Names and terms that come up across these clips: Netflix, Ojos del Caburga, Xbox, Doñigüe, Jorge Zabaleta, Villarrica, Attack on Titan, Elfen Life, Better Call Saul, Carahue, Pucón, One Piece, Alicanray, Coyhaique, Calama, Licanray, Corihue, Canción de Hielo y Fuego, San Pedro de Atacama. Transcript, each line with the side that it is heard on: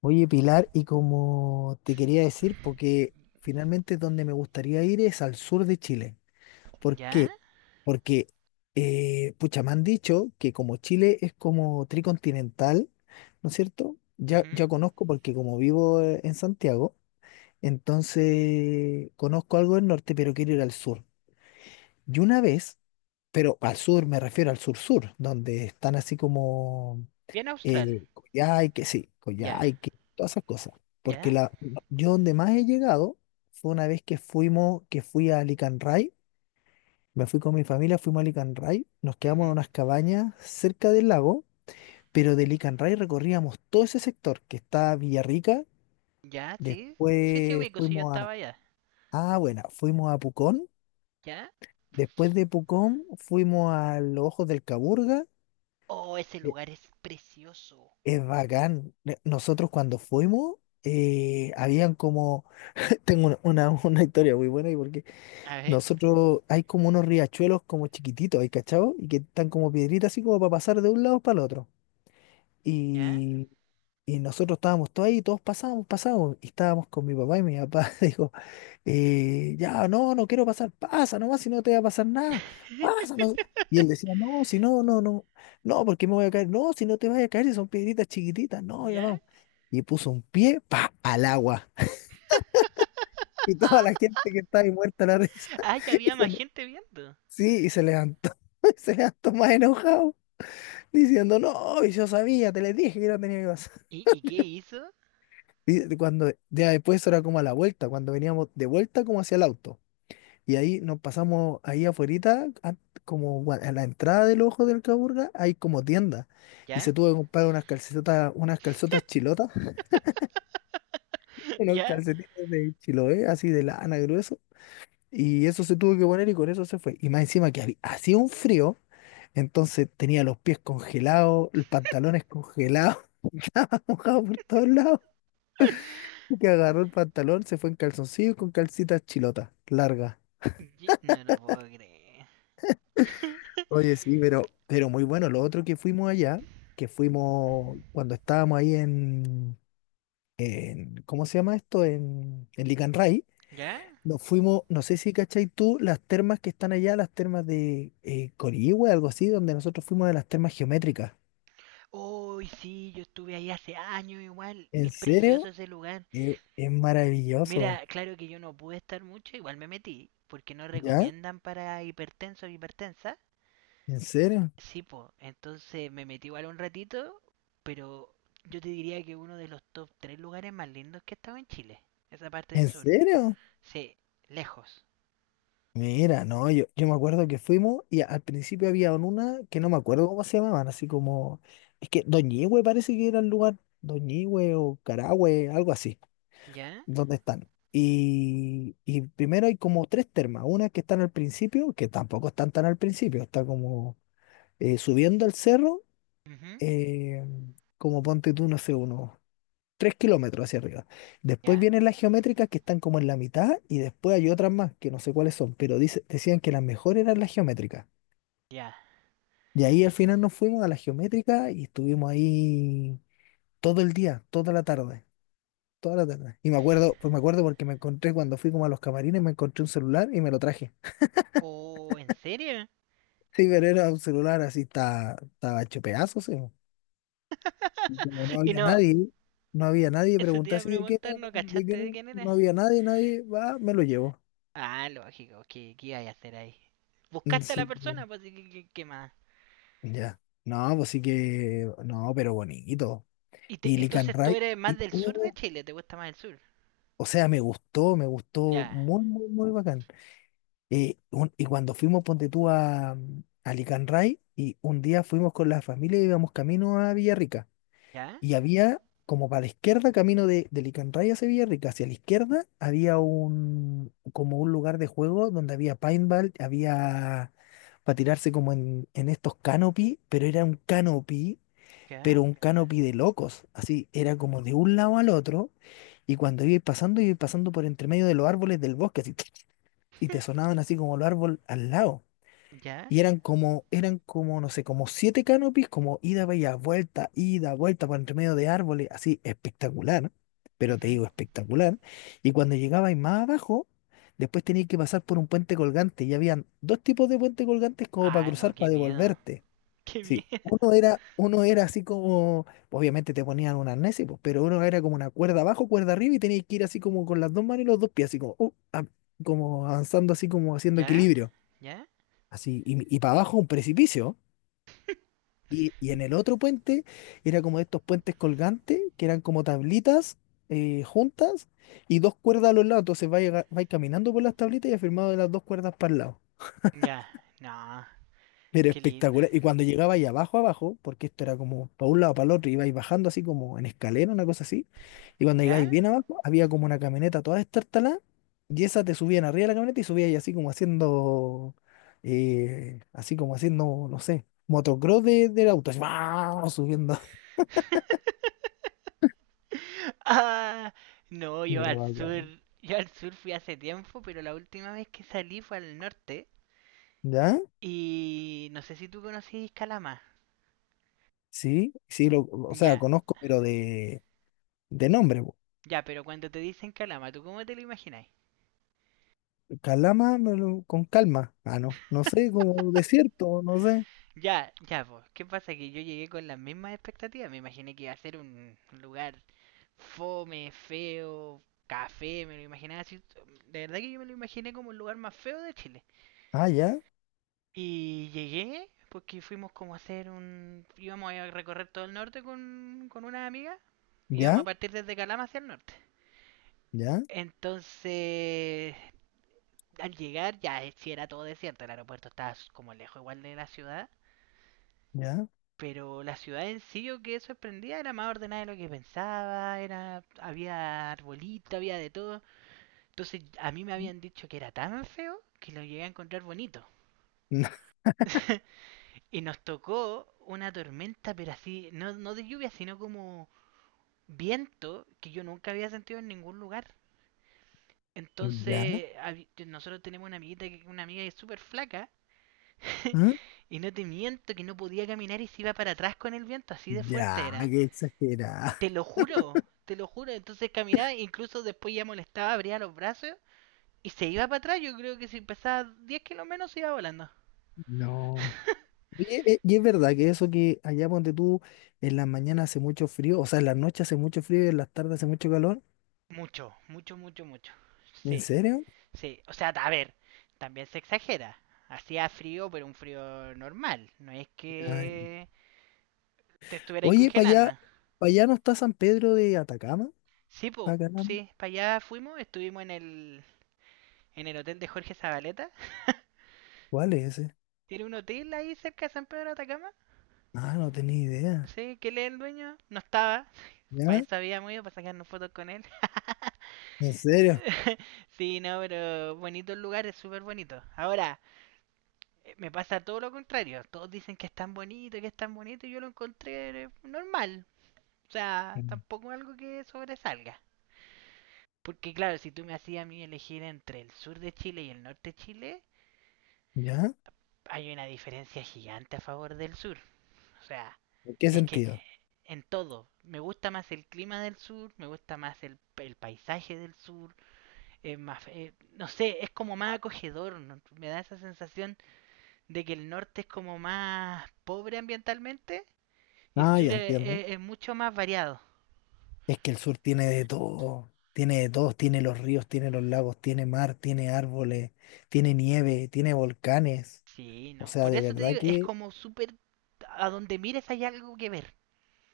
left: Oye, Pilar, y como te quería decir, porque finalmente donde me gustaría ir es al sur de Chile. ¿Por
right: ¿Ya?
left: qué? Porque, pucha, me han dicho que como Chile es como tricontinental, ¿no es cierto? Ya,
right: Ujú.
left: ya conozco porque como vivo en Santiago, entonces conozco algo del norte, pero quiero ir al sur. Y una vez, pero al sur me refiero al sur-sur, donde están así como
right: Bien austral.
left: Coyhaique, sí,
right: Ya.
left: Coyhaique, todas esas cosas. Porque
right: ¿Ya?
left: la, yo donde más he llegado fue una vez que fui a Alicanray, me fui con mi familia, fuimos a Alicanray, nos
right: Ujú.
left: quedamos en unas cabañas cerca del lago, pero de Alicanray recorríamos todo ese sector que está Villarrica,
right: ¿Ya? Sí. Sí, sí,
left: después
right: ubico, sí, yo
left: fuimos
right: estaba
left: a,
right: allá.
left: ah, bueno, fuimos a Pucón,
right: ¿Ya?
left: después de Pucón fuimos a los Ojos del Caburga.
right: Oh, ese
left: eh,
right: lugar es precioso.
left: es bacán. Nosotros cuando fuimos, habían como tengo una una historia muy buena. Y porque
right: A ver.
left: nosotros hay como unos riachuelos como chiquititos, ¿hay cachado? Y que están como piedritas así como para pasar de un lado para el otro.
right: ¿Ya?
left: Y, y nosotros estábamos todos ahí, todos pasábamos, pasábamos. Y estábamos con mi papá y mi papá dijo, ya, no, no quiero pasar, pasa nomás, si no te va a pasar nada, pasa. No. Y él decía, no, si no, no, no, no, porque me voy a caer, no, si no te vas a caer, si son piedritas chiquititas, no, ya
right: ¿Ya?
left: vamos. Y puso un pie, pa, al agua. Y toda la gente que estaba ahí muerta la risa.
right: Ah, ya
left: Y
right: había
left: se
right: más
left: le-
right: gente viendo.
left: sí, y se levantó. Se levantó más enojado, diciendo, no, y yo sabía, te le dije que no tenía que pasar.
right: ¿Y qué hizo?
left: Y cuando, ya después eso era como a la vuelta, cuando veníamos de vuelta como hacia el auto. Y ahí nos pasamos ahí afuerita, como a la entrada del ojo del Caburga, hay como tienda. Y
right: ¿Ya?
left: se tuvo que comprar unas calcetas, unas calzotas chilotas, unos
right: ¿Ya?
left: calcetines de Chiloé, así de lana grueso. Y eso se tuvo que poner y con eso se fue. Y más encima que hacía un frío, entonces tenía los pies congelados, los pantalones congelados, estaba mojado por todos lados. Y que agarró el pantalón, se fue en calzoncillo y con calcitas chilotas, largas.
right: No lo puedo creer.
left: Oye, sí, pero muy bueno. Lo otro que fuimos allá, que fuimos cuando estábamos ahí en, ¿cómo se llama esto? En Licanray.
right: ¿Ya?
left: Nos fuimos, no sé si cachai tú, las termas que están allá, las termas de Corihue, algo así, donde nosotros fuimos de las termas geométricas.
right: Uy, sí, yo estuve ahí hace años igual.
left: ¿En
right: Es precioso
left: serio?
right: ese lugar.
left: Es
right: Mira,
left: maravilloso.
right: claro que yo no pude estar mucho, igual me metí, porque no
left: ¿Ya?
right: recomiendan para hipertensos o hipertensas.
left: ¿En serio?
right: Sí, po, entonces me metí igual un ratito, pero yo te diría que uno de los top 3 lugares más lindos que he estado en Chile, esa parte del
left: ¿En
right: sur.
left: serio?
right: Sí, lejos.
left: Mira, no, yo me acuerdo que fuimos y al principio había una que no me acuerdo cómo se llamaban, así como, es que Doñigüe parece que era el lugar, Doñigüe o Carahue, algo así,
right: ¿Ya?
left: donde están. Y primero hay como tres termas, una que están al principio, que tampoco están tan al principio, está como subiendo al cerro,
right: Ujú,
left: eh, como ponte tú, no sé, unos 3 kilómetros hacia arriba. Después
right: ¿Ya?
left: vienen las geométricas que están como en la mitad y después hay otras más que no sé cuáles son, pero dice, decían que las mejores eran las geométricas.
right: ¿Ya?
left: Y ahí al final nos fuimos a las geométricas y estuvimos ahí todo el día, toda la tarde. Toda la tarde. Y me acuerdo, pues me acuerdo porque me encontré cuando fui como a los camarines, me encontré un celular y me lo traje.
right: ¿Oh, en serio?
left: Sí, pero era un celular así, estaba, estaba hecho pedazos, sí. Y como no
right: Y
left: había
right: no,
left: nadie, no había nadie,
right: eso te
left: pregunté
right: iba a
left: así, ¿de qué no?
right: preguntar, ¿no
left: No, ¿de qué
right: cachaste de
left: no?
right: quién era?
left: No había nadie, nadie, va, me lo llevo.
right: Ah, lógico, ¿qué, qué iba a hacer ahí?
left: Mm,
right: Buscaste a la
left: sí,
right: persona, pues, ¿qué más?
left: ya. No, pues sí que, no, pero bonito.
right: Y
left: Y Lick and
right: entonces tú
left: Ride,
right: eres más
left: y,
right: del sur de Chile, te gusta más el sur.
left: o sea, me gustó
right: Ya,
left: muy, muy, muy bacán. Y cuando fuimos, ponte tú a Licanray, y un día fuimos con la familia y íbamos camino a Villarrica.
right: ya,
left: Y había, como para la izquierda, camino de Licanray hacia Villarrica, hacia la izquierda había un, como un lugar de juego donde había paintball, había para tirarse como en estos canopy, pero era un canopy,
right: ya,
left: pero un canopy de locos. Así, era como de un lado al otro, y cuando iba pasando por entre medio de los árboles del bosque, así, y te sonaban así como los árboles al lado.
right: ya.
left: Y eran como, no sé, como siete canopies, como ida, vaya, vuelta, ida, vuelta por entre medio de árboles, así espectacular, pero te
right: Ujú.
left: digo espectacular. Y cuando llegabais más abajo, después tenías que pasar por un puente colgante y habían dos tipos de puentes colgantes como para
right: Ah, no,
left: cruzar,
right: qué
left: para
right: miedo.
left: devolverte.
right: Qué
left: Sí,
right: miedo.
left: uno era así como, obviamente te ponían un arnés, y pues, pero uno era como una cuerda abajo, cuerda arriba y tenías que ir así como con las dos manos y los dos pies, así como, como avanzando así como haciendo
right: ¿Ya?
left: equilibrio,
right: ¿Ya?
left: así, y para abajo un precipicio. Y en el otro puente era como estos puentes colgantes, que eran como tablitas juntas y dos cuerdas a los lados, entonces vais, vais caminando por las tablitas y afirmado de las dos cuerdas para el lado.
right: Ya. No,
left: Pero
right: qué lindo.
left: espectacular. Y cuando llegaba ahí abajo, abajo, porque esto era como para un lado, para el otro, ibais bajando así como en escalera, una cosa así. Y cuando
right: ¿Ya?
left: llegáis bien abajo, había como una camioneta toda destartalada. Y esa te subían arriba de la camioneta y subíais así como haciendo, no sé, motocross de, del auto. Así, ¡guau! Subiendo.
right: Ah, no, yo
left: Pero
right: al sur,
left: bacán.
right: fui hace tiempo, pero la última vez que salí fue al norte.
left: ¿Ya?
right: Y no sé si tú conocís Calama.
left: Sí, sí, lo, o sea,
right: Ya,
left: conozco, pero de nombre, po.
right: ya, pero cuando te dicen Calama, ¿tú cómo te lo imagináis?
left: Calama, me lo- con calma. Ah, no, no sé, como desierto, no sé.
right: Ya, ya, pues, ¿qué pasa? Que yo llegué con las mismas expectativas. Me imaginé que iba a ser un lugar fome, feo, café, me lo imaginaba así. De verdad que yo me lo imaginé como el lugar más feo de Chile.
left: Ah, ya,
right: Y llegué, porque fuimos como a hacer un... íbamos a recorrer todo el norte con, unas amigas. Íbamos a
left: ya.
right: partir desde Calama hacia el norte.
left: ¿Ya?
right: Entonces, al llegar ya si era todo desierto, el aeropuerto estaba como lejos igual de la ciudad.
left: ¿Ya?
right: Pero la ciudad en sí yo quedé sorprendida, era más ordenada de lo que pensaba, era, había arbolito, había de todo. Entonces a mí me
left: No,
right: habían dicho que era tan feo que lo llegué a encontrar bonito. Y nos tocó una tormenta, pero así, no, no de lluvia, sino como viento que yo nunca había sentido en ningún lugar.
left: ¿Ya?
right: Entonces, nosotros tenemos una amiguita, una amiga que es súper flaca,
left: ¿Ah?
right: y no te miento que no podía caminar y se iba para atrás con el viento, así de fuerte
left: Ya,
right: era.
left: qué exagerada.
right: Te lo juro, te lo juro. Entonces caminaba, incluso después ya molestaba, abría los brazos y se iba para atrás. Yo creo que si pesaba 10 kilos menos se iba volando.
left: No. Oye, y es verdad que eso que allá donde tú en la mañana hace mucho frío, o sea, en la noche hace mucho frío y en las tardes hace mucho calor.
right: Mucho, mucho, mucho, mucho.
left: ¿En
right: Sí,
left: serio?
right: sí. O sea, a ver, también se exagera. Hacía frío, pero un frío normal. No es
left: Ay.
right: que te estuviera ahí
left: Oye,
right: congelando.
left: para allá no está San Pedro de Atacama,
right: Sí,
left: para
right: pues,
left: acá,
right: sí, para allá fuimos, estuvimos en el hotel de Jorge Zabaleta.
left: ¿cuál es ese?
right: Tiene un hotel ahí cerca de San Pedro de Atacama.
left: Ah, no tenía idea.
right: Sí, que él es el dueño. No estaba. Para
left: ¿Ya?
right: eso habíamos ido, para sacarnos fotos con él.
left: ¿En serio?
right: Sí, no, pero bonito el lugar, es súper bonito. Ahora, me pasa todo lo contrario. Todos dicen que es tan bonito, que es tan bonito, y yo lo encontré normal. O sea,
left: Mm.
right: tampoco algo que sobresalga. Porque claro, si tú me hacías a mí elegir entre el sur de Chile y el norte de Chile,
left: ¿Ya?
right: hay una diferencia gigante a favor del sur. O sea,
left: ¿En qué
right: es que
left: sentido?
right: en todo. Me gusta más el clima del sur, me gusta más el paisaje del sur, es más, no sé, es como más acogedor, ¿no? Me da esa sensación de que el norte es como más pobre ambientalmente y el
left: Ah, ya
right: sur es,
left: entiendo.
right: es mucho más variado.
left: Es que el sur tiene de todo, tiene de todo, tiene los ríos, tiene los lagos, tiene mar, tiene árboles, tiene nieve, tiene volcanes.
right: Sí,
left: O
right: ¿no?
left: sea,
right: Por
left: de
right: eso te
left: verdad
right: digo, es
left: que
right: como súper, a donde mires hay algo que ver.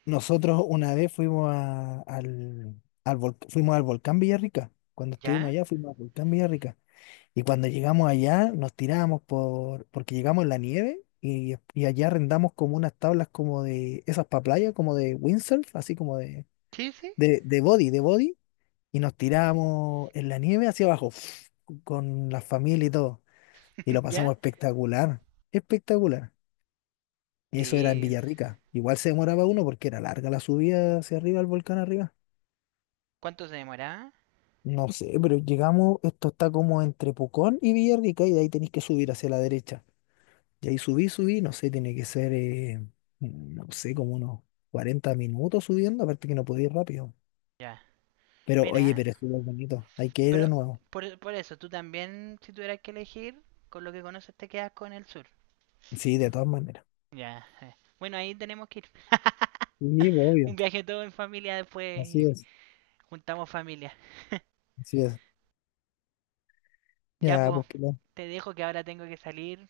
left: nosotros una vez fuimos al volcán Villarrica. Cuando estuvimos
right: ¿Ya?
left: allá fuimos al volcán Villarrica. Y cuando llegamos allá nos tirábamos por, porque llegamos en la nieve y allá arrendamos como unas tablas como de esas para playa, como de windsurf, así como de,
right: Sí, sí,
left: de, de body, de body. Y nos tiramos en la nieve hacia abajo, con la familia y todo. Y lo pasamos
right: ya.
left: espectacular, espectacular. Y eso era en
right: Sí.
left: Villarrica. Igual se demoraba uno porque era larga la subida hacia arriba, al volcán arriba.
right: ¿Cuánto se demoraba?
left: No sé, pero llegamos, esto está como entre Pucón y Villarrica y de ahí tenéis que subir hacia la derecha. Y ahí no sé, tiene que ser, no sé, como unos 40 minutos subiendo, aparte que no podía ir rápido.
right: Ya.
left: Pero oye,
right: Mira.
left: pero estuvo bonito, hay que ir de
right: Pero
left: nuevo.
right: por eso, tú también, si tuvieras que elegir, con lo que conoces te quedas con el sur.
left: Sí, de todas maneras.
right: Ya. Bueno, ahí tenemos que ir.
left: Sí, pues, obvio,
right: Un viaje todo en familia después
left: así
right: y
left: es.
right: juntamos familia.
left: Así es.
right: Ya,
left: Ya,
right: pues,
left: pues, que no-
right: te dejo que ahora tengo que salir,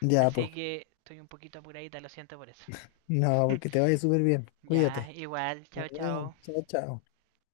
left: ya, pues.
right: así que estoy un poquito apuradita, lo siento por eso.
left: No, pues que te vaya súper bien.
right: Ya,
left: Cuídate.
right: igual,
left: Nos
right: chao,
left: vemos.
right: chao.
left: Chao, chao.